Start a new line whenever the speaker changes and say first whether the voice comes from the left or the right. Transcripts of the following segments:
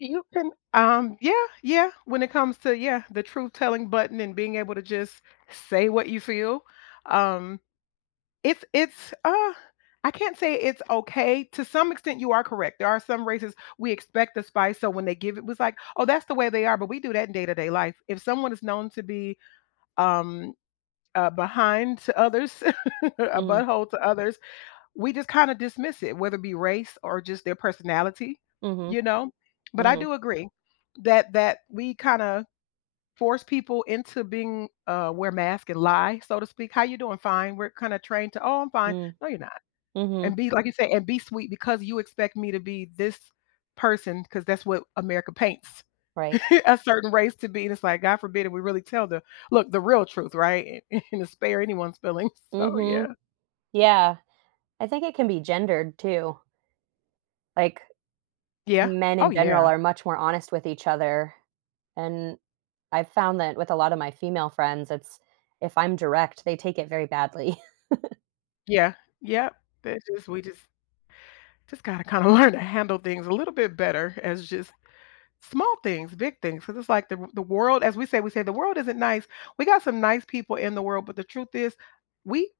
left: You can, um Yeah, yeah, when it comes to yeah, the truth-telling button and being able to just say what you feel, um, it's it's, uh I can't say it's okay. To some extent, you are correct, there are some races we expect the spice, so when they give it, it's like, "Oh, that's the way they are," but we do that in day-to-day life, if someone is known to be, um, a behind to others, a butt
right: Mm.
left: hole to others, we just kinda dismiss it, whether it be race or just their personality,
right: Mhm.
left: you know? But I
right: Mhm.
left: do agree that that we kinda force people into being, uh wear masks and lie, so to speak. "How you doing?" "Fine." We're kinda trained to, "Oh, I'm fine,"
right: Mm,
left: no, you're not.
right: mhm.
left: And be, like you say and be sweet because you expect me to be this person 'cause that's what America paints
right: Right.
left: a certain race to be, and it's like, God forbid if we really tell the, look, the real truth, right? And and to spare anyone's feelings, so yeah.
right: Mhm. Yeah. I think it can be gendered too. Like,
left: Yeah.
right: men
left: Oh,
right: in general
left: yeah.
right: are much more honest with each other, and I've found that with a lot of my female friends, it's if I'm direct, they take it very badly.
left: Yeah, yeah, that just we just just gotta kinda learn to handle things a little bit better as just small things, big things, 'cause it's like the the world as we say, we say "The world isn't nice. We got some nice people in the world, but the truth is, we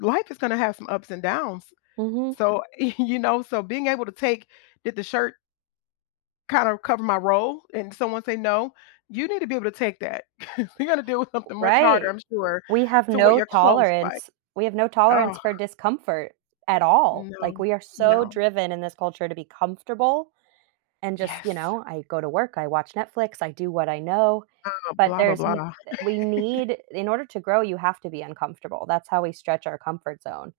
left: w life is gonna have some ups and downs."
right: Mhm.
left: So, y you know, so being able to take did the shirt kinda cover my role, and someone say, "No," you need to be able to take that. You're gonna deal with something much harder,
right: Right.
left: I'm
right: W
left: sure,
right: We have
left: to what
right: no
left: your clothes like.
right: tolerance. We have no tolerance
left: Ugh.
right: for discomfort at all. Like,
left: No,
right: we are so
left: no.
right: driven in this culture to be comfortable and just you
left: Yes.
right: know, I go to work, I watch Netflix, I do what I know.
left: Oh,
right: But
left: blah, blah,
right: there's n
left: blah.
right: we need in order to grow, you have to be uncomfortable, that's how we stretch our comfort zone.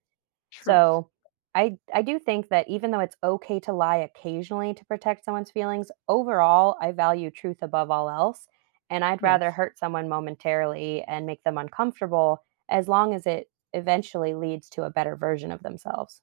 left: Truth
right: So, I I do think that even though it's okay to lie occasionally to protect someone's feelings, overall, I value truth above all else, and I'd rather
left: Yes.
right: hurt someone momentarily and make them uncomfortable as long as it eventually leads to a better version of themselves.